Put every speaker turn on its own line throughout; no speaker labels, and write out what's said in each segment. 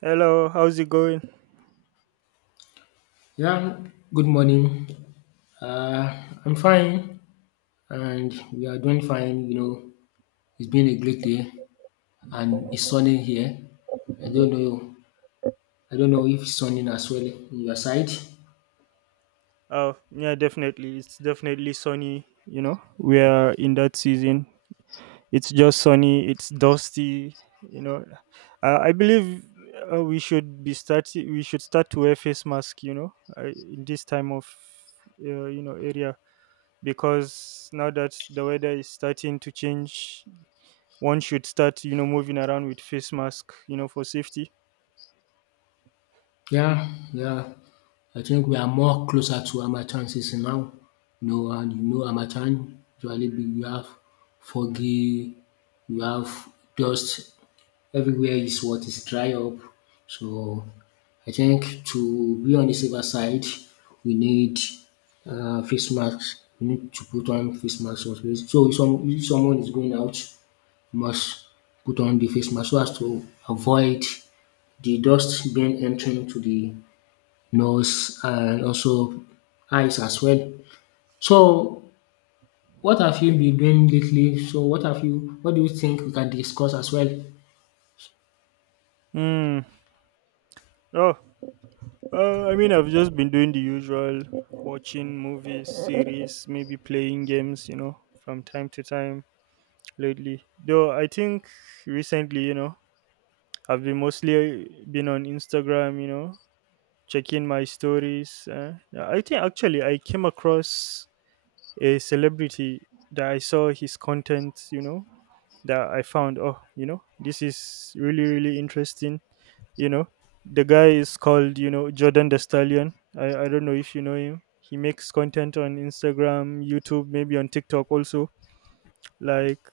Hello, how's it going?
Yeah, good morning. Uh, I'm fine, and we are doing fine. You know, it's been a great day, and it's sunny here. I don't know. I don't know if it's sunny as well in your side.
Oh, yeah, definitely. It's definitely sunny. You know, we are in that season. It's just sunny. It's dusty. You know, I believe we should be starting. We should start to wear face mask. You know, in this time of area because now that the weather is starting to change, one should start you know moving around with face mask. You know, for safety.
Yeah, yeah. I think we are more closer to Amachan season now. You know, and you know Amachan we have foggy, we have dust. Everywhere is what is dry up. So I think to be on the safer side, we need face masks. We need to put on face masks also. So if someone is going out, must put on the face mask so as to avoid the dust being entering to the nose and also eyes as well. So what have you been doing lately? So what do you think we can discuss as well?
Hmm. Oh, I mean, I've just been doing the usual, watching movies, series, maybe playing games, you know, from time to time lately. Though I think recently, you know, I've been mostly been on Instagram, you know, checking my stories. Yeah, I think actually I came across a celebrity that I saw his content, you know, that I found, oh, you know, this is really, really interesting. You know, the guy is called, you know, Jordan the Stallion. I don't know if you know him. He makes content on Instagram, YouTube, maybe on TikTok also. Like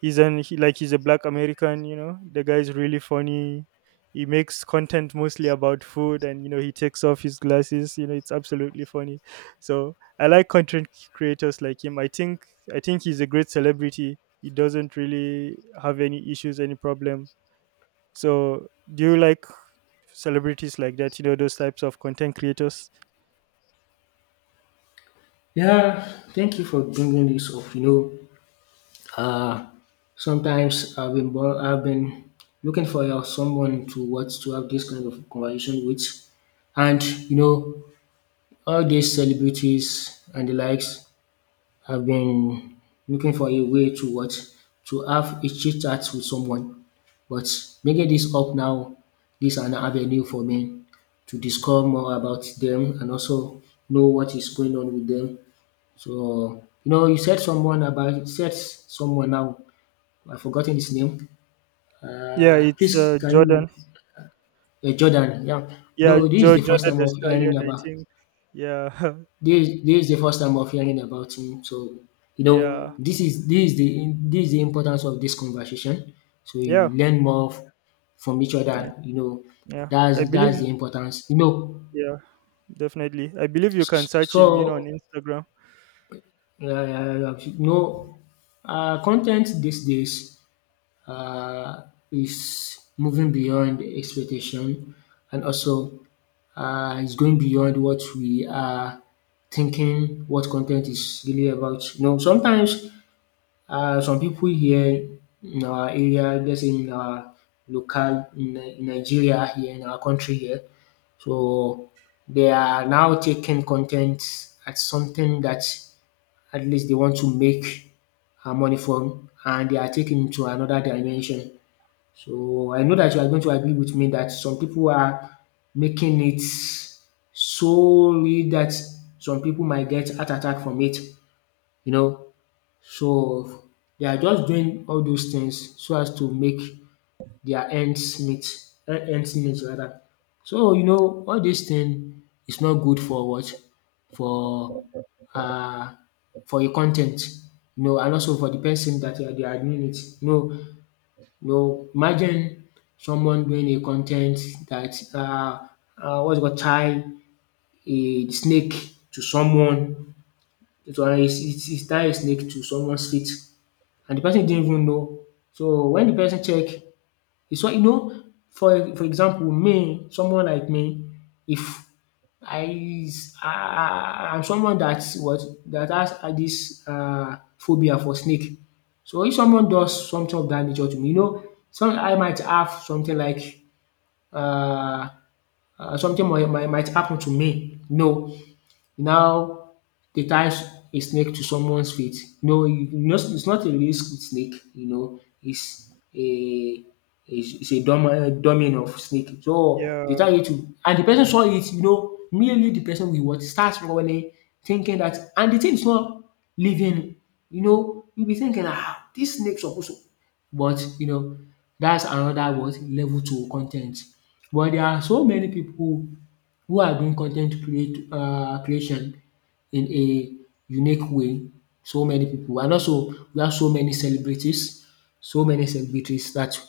he's a black American, you know. The guy's really funny. He makes content mostly about food, and you know he takes off his glasses. You know, it's absolutely funny. So I like content creators like him. I think he's a great celebrity. He doesn't really have any issues, any problem. So do you like celebrities like that, you know, those types of content creators?
Yeah, thank you for bringing this up. You know, uh, sometimes I've been looking for someone to what to have this kind of conversation with, and you know, all these celebrities and the likes have been looking for a way to what to have a chit chat with someone. But bringing this up now, this is an avenue for me to discover more about them and also know what is going on with them. So, you know, you said someone now. I've forgotten his name.
Yeah, it's
Please, can
Jordan.
you, Jordan? Yeah.
Yeah,
Though this is the first
Jordan
time
the
of hearing
Stallion, I
about
think. Yeah,
this. This is the first time of hearing about him. So, you
yeah,
know, this is the importance of this conversation. So you
yeah,
learn from each
yeah,
other. You know,
yeah. I
that's
believe.
that's the importance. You know,
Yeah, definitely. I believe you can search him, you know, on
so
Instagram.
you know, content these days uh, is moving beyond expectation, and also is going beyond what we are thinking what content is really about. You know, sometimes some people here in our area, let's say in our in Nigeria here in our country here. So they are now taking content as something that at least they want to make money from, and they are taking it to another dimension. So I know that you are going to agree with me that some people are making it solely that some people might get heart attack from it, you know. So they are just doing all those things so as to make their ends meet rather. So you know all this thing is not good for what for uh your content, you know, and also for the person that they are doing it. You know, no, imagine someone doing a content ten t that um, what's it called, tie a snake to someone. It he tie a snake to someone's feet, and the person didn't even know. So when the person check, it's what, you know, for example, me, someone like me, if I i I'm someone that what that has had this um, phobia for snake. So if someone does something of that nature to me, you know, some I might have something like um, something might happen to me. No, now they tie a snake to someone's feet. No, you know, it's not a real snake. You know, it's a dumb, dummy of snake. So they
Yeah.
tie it to, and the person saw it. You know, merely the person will what starts running, thinking that, and the thing is not living. You know, you be thinking, ah, this snake supposed to, but you know, that's another what level two content. But there are so many people who are doing content create creation in a unique way. So many people, and also we have so many celebrities that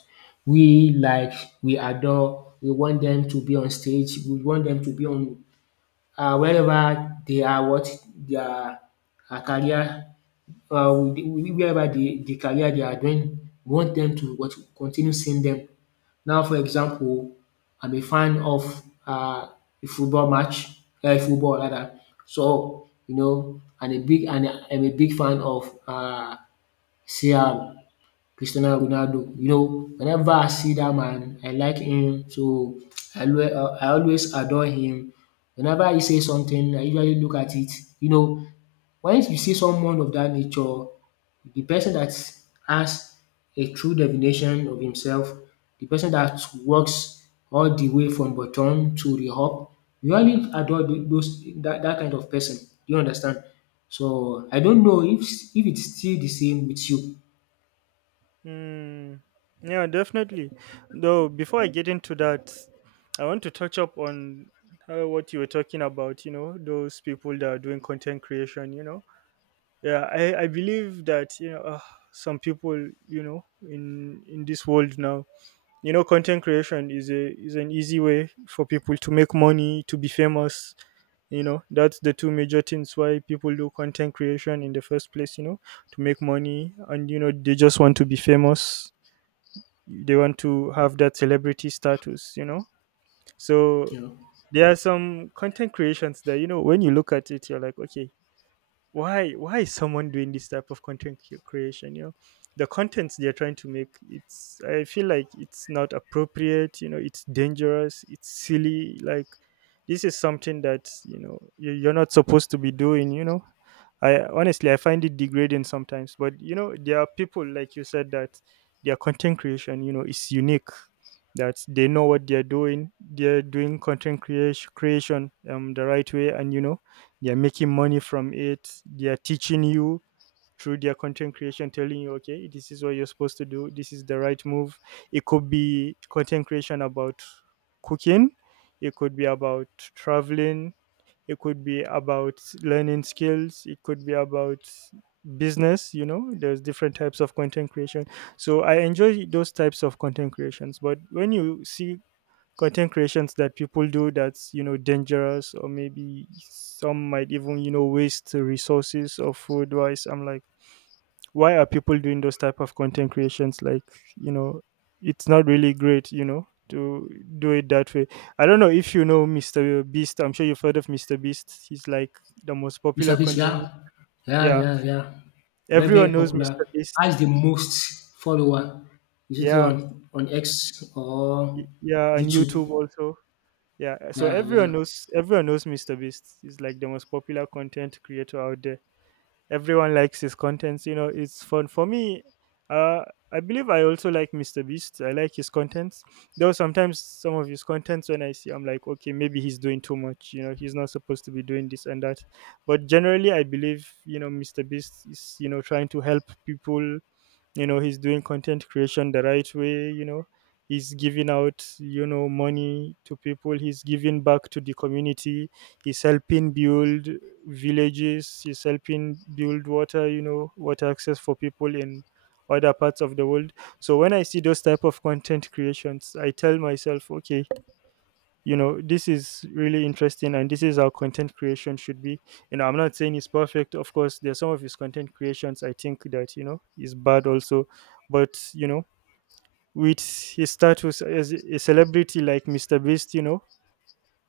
we like, we adore, we want them to be on stage, we want them to be on wherever they are what their um, career with wherever the career they are doing, we want them to what continue seeing them. Now, for example, I'm a fan of uh, a football match, football rather. So you know, and a big and I'm a big fan of CR, Cristiano Ronaldo. You know, whenever I see that man, I like him. So I always adore him. Whenever he says something, I usually look at it. You know, once you see someone of that nature, the person that has a true definition of himself, the person that works all the way from bottom to the up, we only adore those, that that kind of person. Do you understand? So I don't know if it's still the same with you.
Mm, yeah, definitely. Though before I get into that, I want to touch up on what you were talking about. You know, those people that are doing content creation. You know, yeah, I believe that you know some people, you know, in this world now, you know, content creation is a is an easy way for people to make money, to be famous. You know, that's the two major things why people do content creation in the first place, you know, to make money, and you know they just want to be famous. They want to have that celebrity status, you know, so
You know,
there are some content creations that you know when you look at it, you're like, okay, why is someone doing this type of creation? You know, the contents they're trying to make, it's, I feel like it's not appropriate. You know, it's dangerous, it's silly. Like, this is something that you know you're not supposed to be doing, you know. I honestly, I find it degrading sometimes. But you know, there are people, like you said, that their content creation you know is unique, that they know what they're doing. They're doing content creation the right way, and you know they're making money from it. They're teaching you through their content creation, telling you okay, this is what you're supposed to do. This is the right move. It could be content creation about cooking, it could be about traveling, it could be about learning skills, it could be about business. You know, there's different types of content creation. So I enjoy those types of content creations, but when you see content creations that people do that's you know dangerous, or maybe some might even you know waste resources or food wise, I'm like, why are people doing those type of content creations? Like, you know, it's not really great, you know, to do it that way. I don't know if you know Mr. Beast. I'm sure you've heard of Mr. Beast. He's like the most
Mr.
popular
Beast,
content.
yeah, yeah,
Yeah,
yeah, yeah, very very
everyone knows
popular.
Mr.
Has
Beast.
the most follower. Is it
Yeah,
on X or
yeah, and
YouTube?
YouTube also. Yeah, so
Yeah, yeah.
everyone knows Mr. Beast. He's like the most popular content creator out there. Everyone likes his contents. You know, it's fun for me. Uh, I believe I also like Mr. Beast. I like his contents, though sometimes some of his contents when I see, I'm like, okay, maybe he's doing too much. You know, he's not supposed to be doing this and that. But generally, I believe you know Mr. Beast is you know trying to help people. You know, he's doing content creation the right way. You know, he's giving out you know money to people. He's giving back to the community. He's helping build villages. He's helping build water, you know, water access for people in other parts of the world. So when I see those type of content creations, I tell myself, okay, you know, this is really interesting, and this is how content creation should be. You know, I'm not saying it's perfect. Of course, there's some of his content creations I think that you know is bad also. But you know, with his status as a celebrity like Mr. Beast, you know,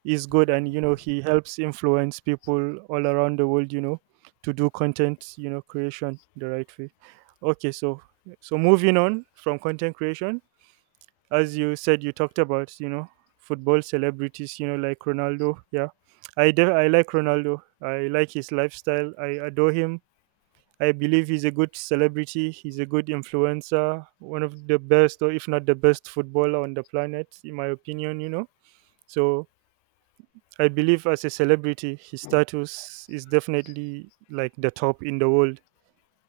is good, and you know he helps influence people all around the world, you know, to do content, you know, creation the right way. Okay, so so moving on from content creation, as you said, you talked about, you know, football celebrities, you know, like Ronaldo. Yeah, I like Ronaldo. I like his lifestyle, I adore him. I believe he's a good celebrity, he's a good influencer, one of the best, or if not the best footballer on the planet in my opinion, you know. So I believe as a celebrity his status is definitely like the top in the world.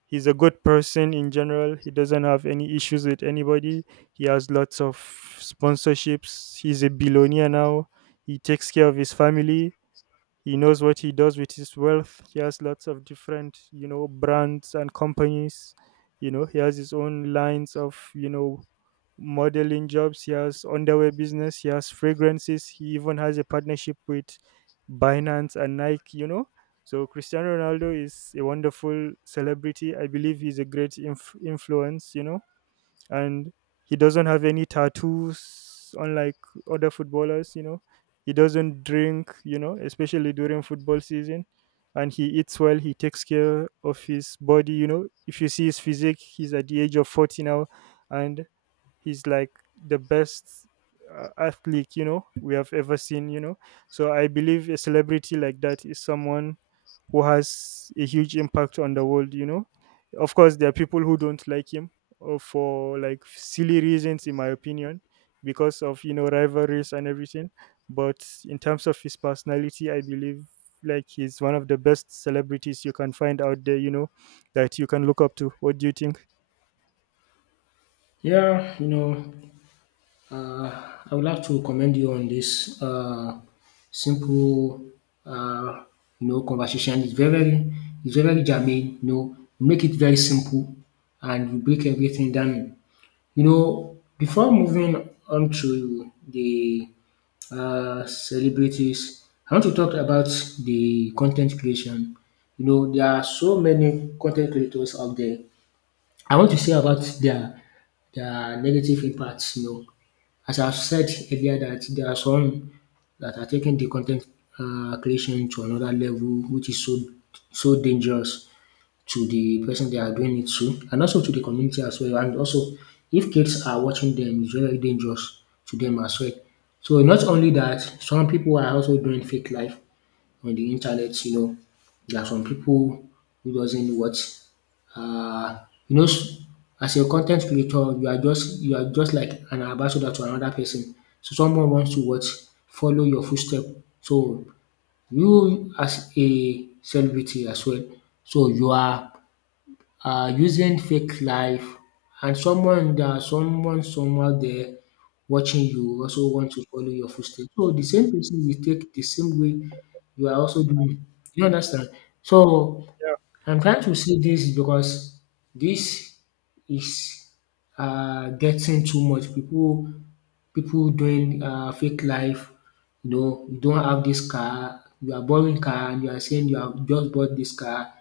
He's a good person in general. He doesn't have any issues with anybody. He has lots of sponsorships. He's a billionaire now. He takes care of his family. He knows what he does with his wealth. He has lots of different you know brands and companies. You know, he has his own lines of, you know, modeling jobs. He has underwear business, he has fragrances. He even has a partnership with Binance and Nike, you know. So Cristiano Ronaldo is a wonderful celebrity. I believe he's a great influence, you know. And he doesn't have any tattoos, unlike other footballers, you know. He doesn't drink, you know, especially during football season. And he eats well, he takes care of his body. You know, if you see his physique, he's at the age of 40 now, and he's like the best athlete you know we have ever seen, you know. So I believe a celebrity like that is someone who has a huge impact on the world, you know. Of course there are people who don't like him, for like silly reasons in my opinion, because of you know rivalries and everything. But in terms of his personality, I believe like he's one of the best celebrities you can find out there, you know, that you can look up to. What do you think?
Yeah, you know, uh, I would like to commend you on this simple, uh, you know, conversation. It's it's very germane. You know, you make it very simple, and you break everything down. You know, before moving on to the celebrities, I want to talk about the content creation. You know, there are so many content creators out there. I want to say about their negative impacts, you know. As I've said earlier that there are some that are taking the content um, creation to another level which is so so dangerous to the person they are doing it to, and also to the community as well, and also if kids are watching them it's very dangerous to them as well. So not only that, some people are also doing fake life on the internet, you know, there are some people who doesn't know what um, you know, as a content creator you are just, you are just like an ambassador to another person. So someone wants to what follow your footstep. So you as a celebrity as well, so you are using fake life, and someone somewhere there watching you also want to follow your footsteps. So the same person will take the same way you are also doing. You understand? So I'm trying to say this because this is getting too much. People doing fake life. You know, you don't have this car, you are borrowing car and you are saying you have just bought this car,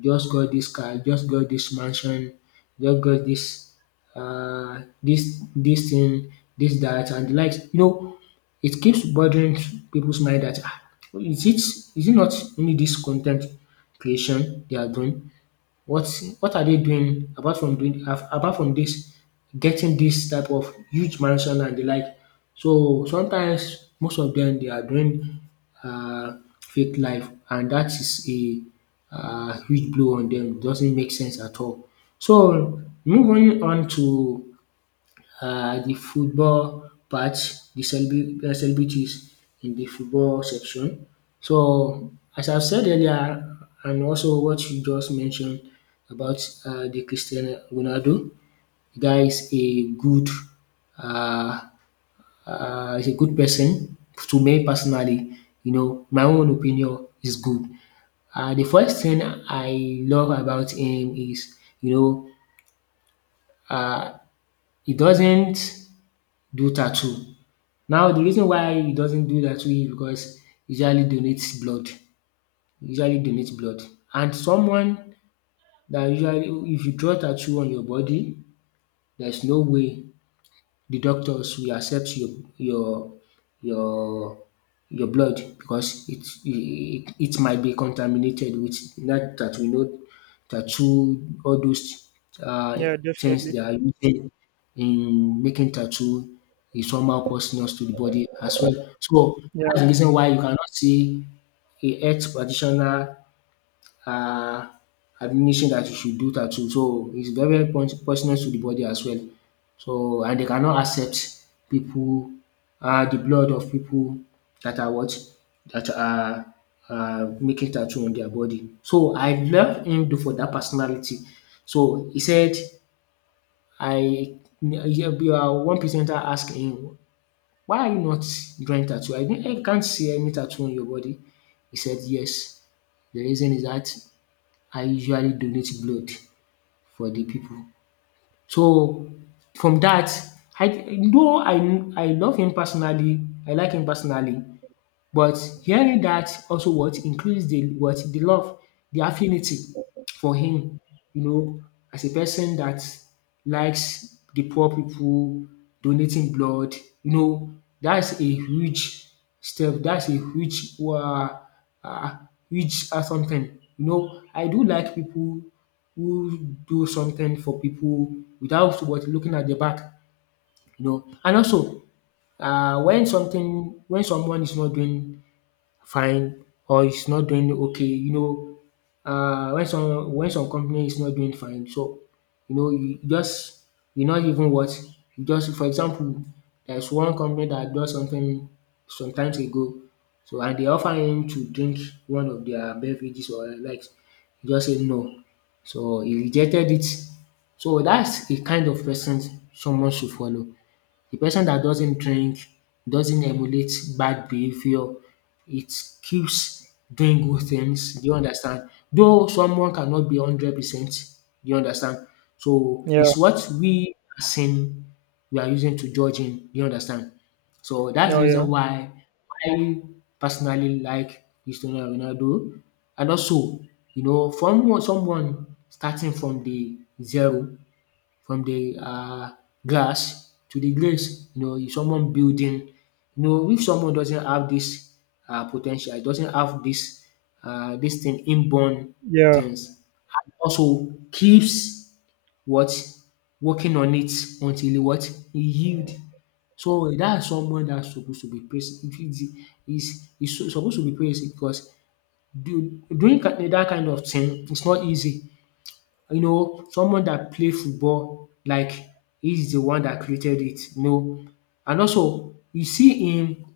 just got this car, just got this mansion, just got this, this thing, this that and the likes. You know, it keeps bothering people's mind dat um, is it not only this content creation they are doing, what what are they doing apart from apart from this getting this type of huge mansion and the like? So sometimes most of them they are doing fake life, and that is a um, huge blow on them. It doesn't make sense at all. So moving on to the football part, the celebrities in the football section. So, as I've said earlier, and also what you just mentioned about the Cristiano Ronaldo, the guy uh, is a good person to me personally. You know, my own opinion is good. The first thing I love about him is, you know, he doesn't do tattoo. Now the reason why he doesn't do that too is because he usually donates blood, he usually donates blood, and someone that usually, if you draw tattoo on your body there's no way the doctors will accept your your your blood because it might be contaminated with that we know tattoo. All those uh,
Yeah,
things
definitely.
they are using in making tattoo is somehow poisonous to the body as well. So
Yeah.
that's the reason why you cannot see a health practitioner um, administration that you should do tattoo. So it's very very poisonous to the body as well. So and they cannot accept people, um, the blood of people that are what that are um, making tattoo on their body. So I love him do for that personality. So he said, I, one presenter asked him, “Why are you not drawing tattoo? I can't see any tattoo on your body.” He said, “Yes, the reason is that I usually donate blood for the people. So from that, I, though I love him personally, I like him personally, but hearing that also what increase the what the love, the affinity for him, you know, as a person that likes the poor people, donating blood, you know, that's a huge step. That's a huge uh, huge something. You know, I do like people who do something for people without what looking at the back, you know. And also, when something when someone is not doing fine or it's not doing okay. You know, when some company is not doing fine, so you know you just you not even what you just for example, there's one company that does something some times ago, so and they offer him to drink one of their beverages or likes, he just say no, so he rejected it. So that's the kind of person someone should follow. The person that doesn't drink doesn't emulate bad behavior. It keeps doing good things. Do you understand? Though someone cannot be 100%. Do you understand? So
Yeah.
it's what we are saying we are using to judge him. Do you understand? So that's
No.
the
Yeah.
reason why I personally like Cristiano Ronaldo. And also, you know, from someone starting from the zero from the glass to the grace. You know, if someone building, you know, if someone doesn't have this potential, doesn't have this thing inborn
Yeah.
things and also keeps what working on it until what he yield. So that's someone that's supposed to be praised. If it is supposed to be praised because that kind of thing is not easy, you know, someone that play football like he's the one that created it, you know. And also you see him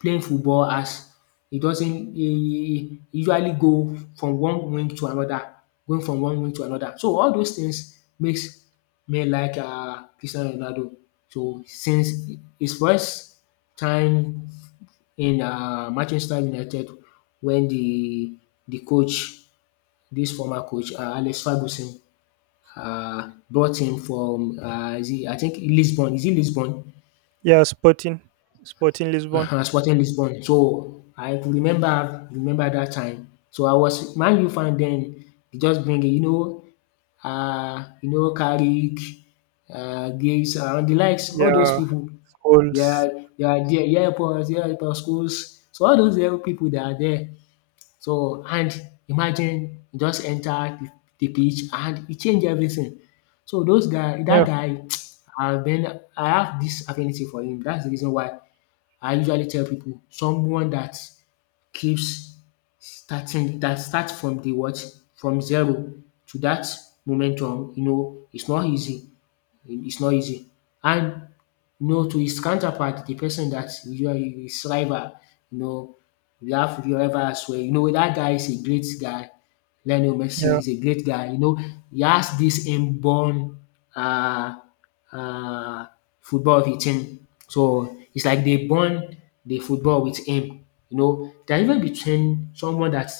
playing football as he doesn't he usually go from one wing to another, going from one wing to another. So all those things makes me like Cristiano Ronaldo. So since his first time in Manchester United when the coach, this former coach Alex Ferguson brought him from is it I think Lisbon. Is it Lisbon?
Yeah. Sporting Lisbon.
Uh-huh, Sporting Lisbon. So I could remember that time. So I was Man U fan then. He just bring it, you know, Carrick, Gates, and the likes, all those
Yeah,
people. They
schools.
are, they are there, yeah, airports, yeah, airport schools. So all those little people that are there, so and imagine you just enter the pitch and e change everything. So those guy
Yeah.
that guy I have this affinity for him. That's the reason why I usually tell people someone that keeps starting that starts from the what? From zero to that momentum, you know, it's not easy. It's not easy. And you know, to his counterpart, the person that you are his rival, you know, we have the rival as well. You know, that guy is a great guy. Lionel Messi
Yeah.
is a great guy. You know, he has this inborn uh uh, football with him. So it's like they bond the football with him. You know, there are even between someone that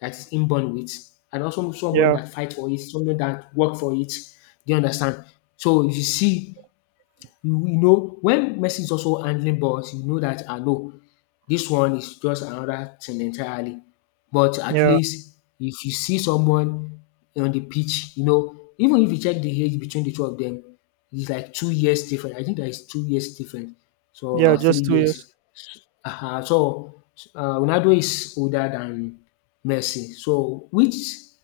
that is inborn with and also someone
Yeah.
that fight for it, someone that work for it. Do you understand? So if you see you know when Messi is also handling balls, you know that I know this one is just another thing entirely. But at
Yeah.
least if you see someone on the pitch, you know, even if you check the age between the two of them, it's like 2 years different. I think there is 2 years different so
Yeah,
or three
just 2 years.
years. Uh-huh. So Ronaldo is older than Messi. So which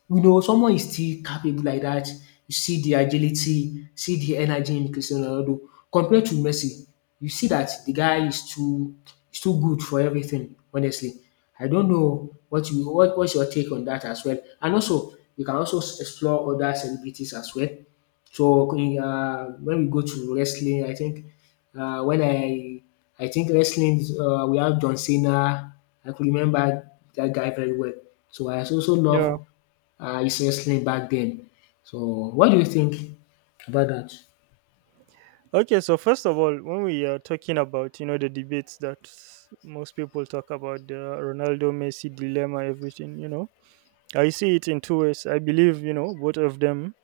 you know someone is still capable like that. You see the agility, see the energy in Cristiano Ronaldo compared to Messi. You see that the guy is too good for everything. Honestly, I don't know what's your take on that as well. And also you can also explore other celebrities as well. So when we go to wrestling, I think when I think wrestling, we have John Cena. I could remember that guy very well. So I also
Yeah.
love his wrestling back then. So what do you think about that?
Okay, so first of all, when we are talking about you know the debates that most people talk about, the Ronaldo Messi dilemma, everything, you know, I see it in two ways. I believe you know both of them.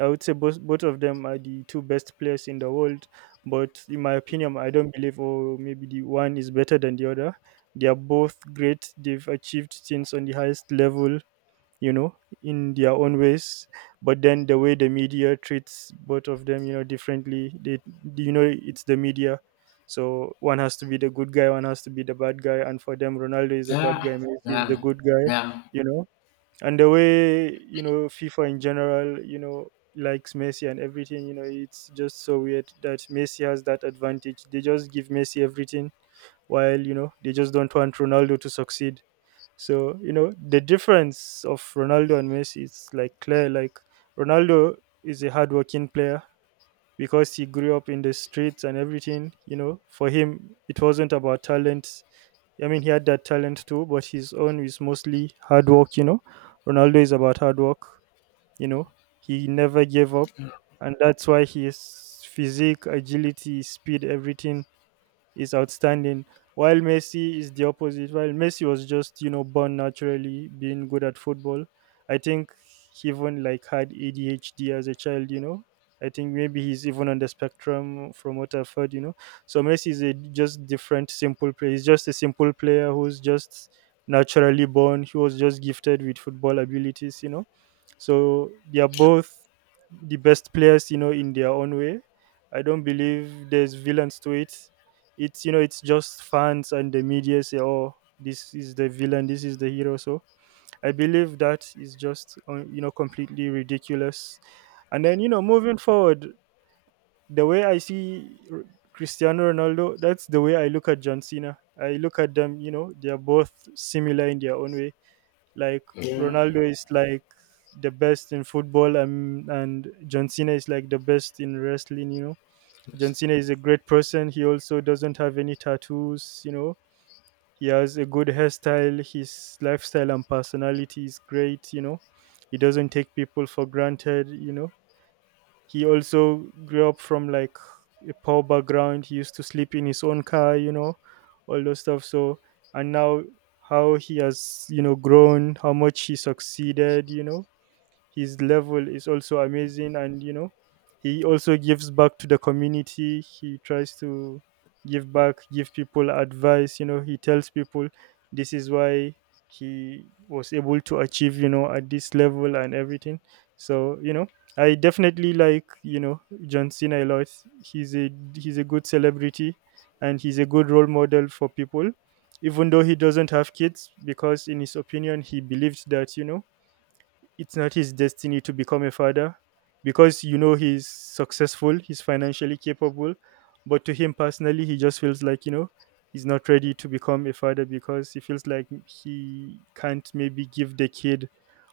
I would say both of them are the two best players in the world, but in my opinion, I don't believe oh maybe the one is better than the other. They are both great. They've achieved things on the highest level, you know, in their own ways. But then the way the media treats both of them, you know, differently, they, you know, it's the media, so one has to be the good guy, one has to be the bad guy, and for them Ronaldo is the bad
Yeah,
guy, Messi is the
yeah,
good guy.
yeah,
You know, and the way you know FIFA in general, you know, likes Messi and everything, you know, it's just so weird that Messi has that advantage. They just give Messi everything, while you know they just don't want Ronaldo to succeed. So, you know, the difference of Ronaldo and Messi is like clear. Like, Ronaldo is a hardworking player because he grew up in the streets and everything. You know, for him, it wasn't about talent. I mean, he had that talent too, but his own is mostly hard work, you know. Ronaldo is about hard work, you know. He never gave up. And that's why his physique, agility, speed, everything is outstanding. While Messi is the opposite, while Messi was just, you know, born naturally being good at football, I think he even like had ADHD as a child, you know. I think maybe he's even on the spectrum from what I've heard, you know. So Messi is a just different simple player. He's just a simple player who's just naturally born. He was just gifted with football abilities, you know. So they are both the best players, you know, in their own way. I don't believe there's villains to it. It's, you know, it's just fans and the media say, "Oh, this is the villain, this is the hero." So I believe that is just you know, completely ridiculous. And then, you know, moving forward, the way I see Cristiano Ronaldo, that's the way I look at John Cena. I look at them, you know, they are both similar in their own way. Like,
yeah.
Ronaldo is like the best in football, and John Cena is like the best in wrestling, you know. John
Yes.
Cena is a great person. He also doesn't have any tattoos, you know. He has a good hairstyle. His lifestyle and personality is great, you know. He doesn't take people for granted, you know. He also grew up from like a poor background. He used to sleep in his own car, you know, all those stuff. So, and now how he has, you know, grown, how much he succeeded, you know, his level is also amazing. And you know, he also gives back to the community. He tries to give back, give people advice, you know, he tells people this is why he was able to achieve, you know, at this level and everything. So, you know, I definitely like, you know, John Cena a lot. He's a he's a good celebrity, and he's a good role model for people, even though he doesn't have kids, because in his opinion, he believes that, you know, it's not his destiny to become a father. Because, you know, he's successful, he's financially capable, but to him personally, he just feels like, you know, he's not ready to become a father, because he feels like he can't maybe give the kid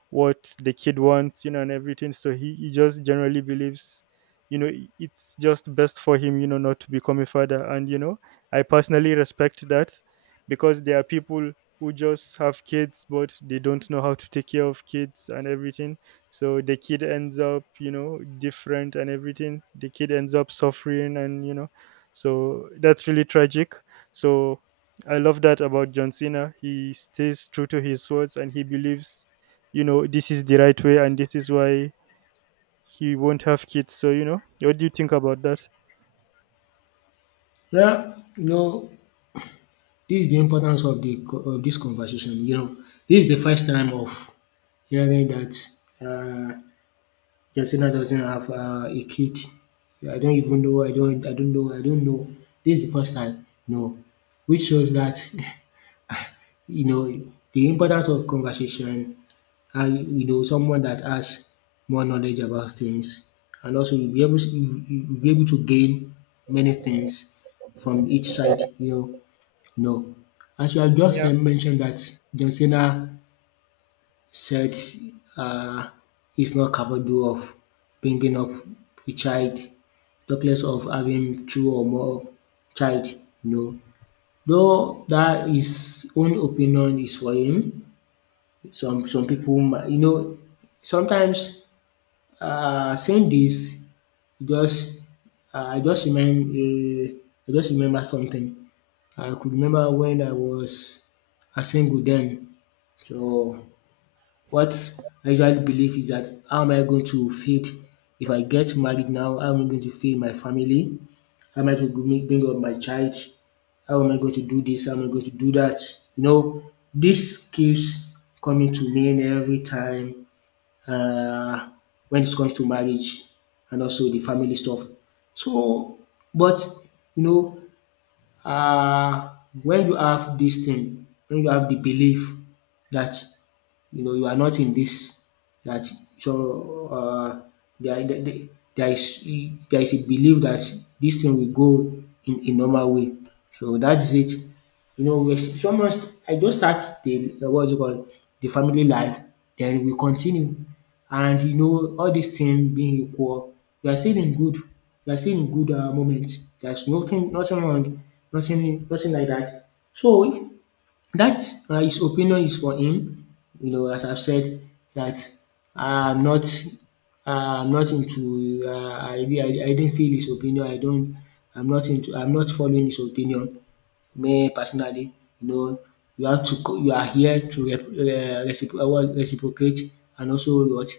what the kid wants, you know, and everything. So he just generally believes, you know, it's just best for him, you know, not to become a father. And, you know, I personally respect that, because there are people who just have kids, but they don't know how to take care of kids and everything. So the kid ends up, you know, different and everything. The kid ends up suffering, and, you know, so that's really tragic. So I love that about John Cena. He stays true to his words, and he believes, you know, this is the right way, and this is why he won't have kids. So, you know, what do you think about that?
Yeah, you know, this is the importance of the of this conversation. You know, this is the first time of hearing that uh, Justina doesn't have a kid. Yeah, I don't even know. I don't. I don't know. I don't know. This is the first time. No, which shows that you know the importance of conversation. And you know someone that has more knowledge about things, and also you'll be able to, you'll be able to gain many things from each side. You know, no. As you have just
Yeah,
mentioned that John Cena said uh, he's not capable of bringing up a child, talkless of having two or more child. No, though that his own opinion is for him. Some people, you know, sometimes saying this just uh, I just remember uh, I just remember something. I could remember when I was a single then. So what I usually believe is that how am I going to feed if I get married now, how am I going to feed my family? How am I going to bring up my child? How am I going to do this? How am I going to do that? You know, this keeps coming to me every time uh, when it comes to marriage and also the family stuff. So, but you know, uh, when you have this thing, when you have the belief that you know you are not in this that so there, there, there is there is a belief that this thing will go in a normal way. So that's it. You know, we someone I just start the what's it called the family life, then we continue. And you know, all these things being equal, we are still in good, we are still in good moment. There's nothing wrong, nothing like that. So that na his opinion is for him. You know, as I've said that I'm not I'm not into I didn't feel his opinion. I don't I'm not into I'm not following his opinion. Me personally, you know, you have to you are here to rep, recipro what reciprocate and also what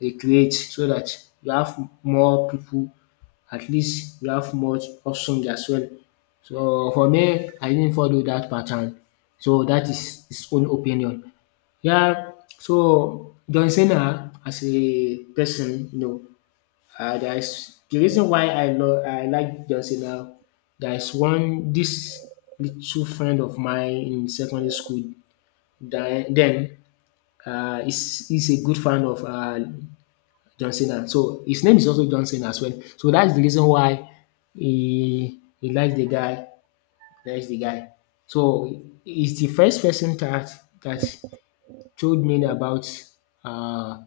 recreate so that you have more people. At least you have more options as well. So for me I didn't follow that pattern, so that is his own opinion. Yeah, so John Cena as a person, you know, there is the reason why I like John Cena. There is one this little friend of mine in secondary school den den is he's a good fan of John Cena, so his name is also John Cena as well, so that's the reason why he likes the guy, that's the guy. So he's the first person that that told me about uh,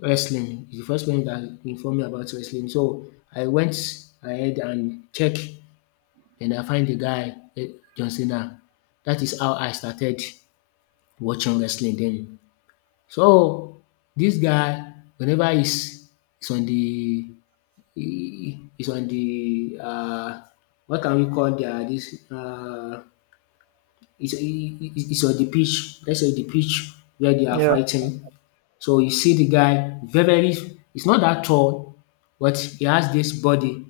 wrestling. He's the first person that informed me about wrestling. So I went ahead and checked, and I find the guy, eh, John Cena. That is how I started watching wrestling then. So this guy, whenever he's on the he's on the what can we call their this it's on the pitch. Let's say the pitch where they are
yeah,
fighting. So you see the guy very, very, it's not that tall, but he has this body.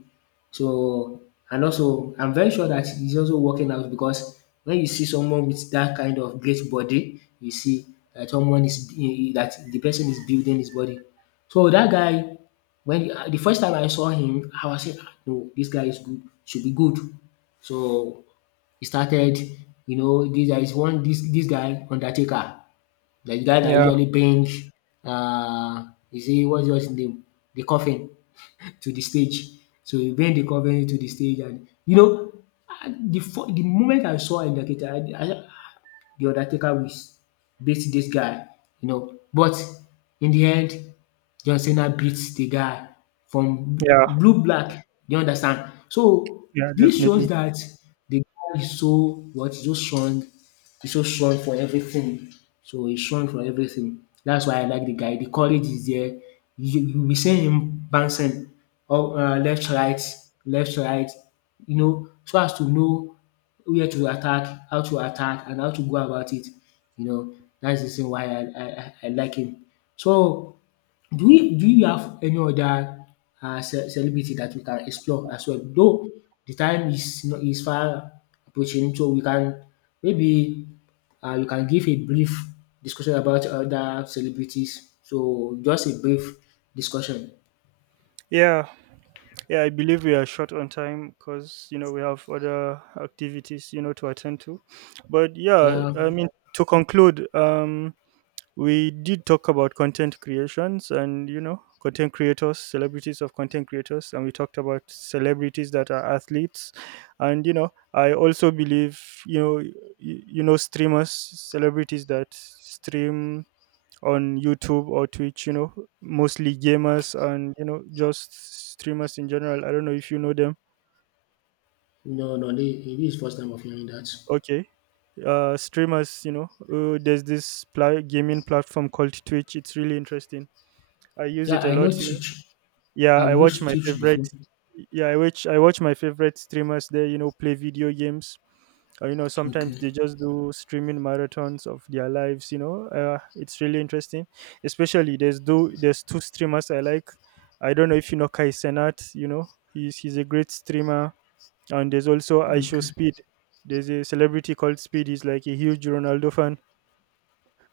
So, and also, I'm very sure that he's also working out because when you see someone with that kind of great body, you see that someone is, that the person is building his body. So that guy, when the first time I saw him, I was saying, "Ah, no, this guy is good, should be good." So he started, you know, this there is one this guy Undertaker. Like, the guy that
yeah,
usually brings uh is he what's his name? The coffin to the stage. So he bring the coffin to the stage, and you know, ah, the moment I saw Undertaker, I the Undertaker will beat this guy, you know. But in the end, John Cena beats the guy from
yeah,
blue black. You understand? So
yeah,
this shows
definitely.
that the guy is so what is so strong, he's so strong for everything. So he's strong for everything. That's why I like the guy. The courage is there. You be seeing him bouncing up left right, you know, so as to know where to attack, how to attack and how to go about it. You know, that's the reason why I like him. So do you have any other celebrity that we can explore as well? Though the time is not is far approaching, so we can maybe you can give a brief discussion about other celebrities. So just a brief discussion.
Yeah, yeah, I believe we are short on time, because you know, we have other activities, you know, to attend to. But yeah,
Yeah.
I mean, to conclude, um, we did talk about content creations, and you know, content creators, celebrities of content creators, and we talked about celebrities that are athletes. And you know, I also believe, you know, you know, streamers, celebrities that stream on YouTube or Twitch, you know, mostly gamers, and you know, just streamers in general. I don't know if you know them.
No, no, this is first time of hearing that.
Okay. Streamers, you know, there's this gaming platform called Twitch. It's really interesting. I use
Yeah,
it a
I know
lot.
Teach.
yeah i
I've
watch
used
my
Teach
favorite
before.
Yeah, I watch my favorite streamers there, you know, play video games, or you know, sometimes
Okay,
they just do streaming marathons of their lives, you know, it's really interesting. Especially, there's do there's two streamers I like. I don't know if you know Kai Senat, you know, he's a great streamer. And there's also Aisho
okay,
Speed. There's a celebrity called Speed. He's like a huge Ronaldo fan,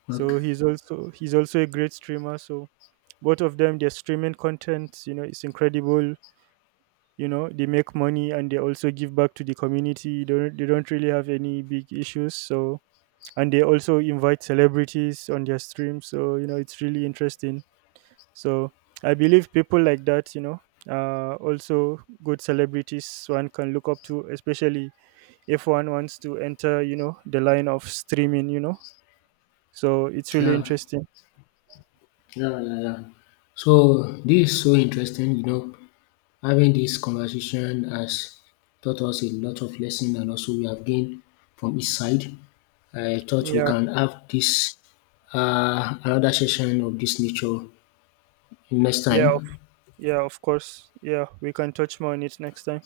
okay.
so he's also a great streamer. So both of them, they're streaming content, you know, it's incredible. You know, they make money, and they also give back to the community. They don't really have any big issues. So, and they also invite celebrities on their stream, so you know, it's really interesting. So I believe people like that, you know, also good celebrities one can look up to, especially if one wants to enter, you know, the line of streaming, you know. So it's really
Yeah,
interesting.
yeah, yeah, yeah. So this is so interesting, you know, having this conversation has taught us a lot of lesson and also we have gained from each side. I thought we
Yeah.
can have this another session of this nature next
yeah of,
time.
yeah, of course. Yeah, we can touch more on it next time.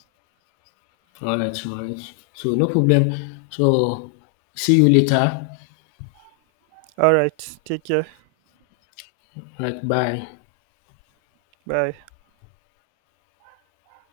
All right, all right. So no problem. So see you later.
All right, take care.
All right, bye.
Bye.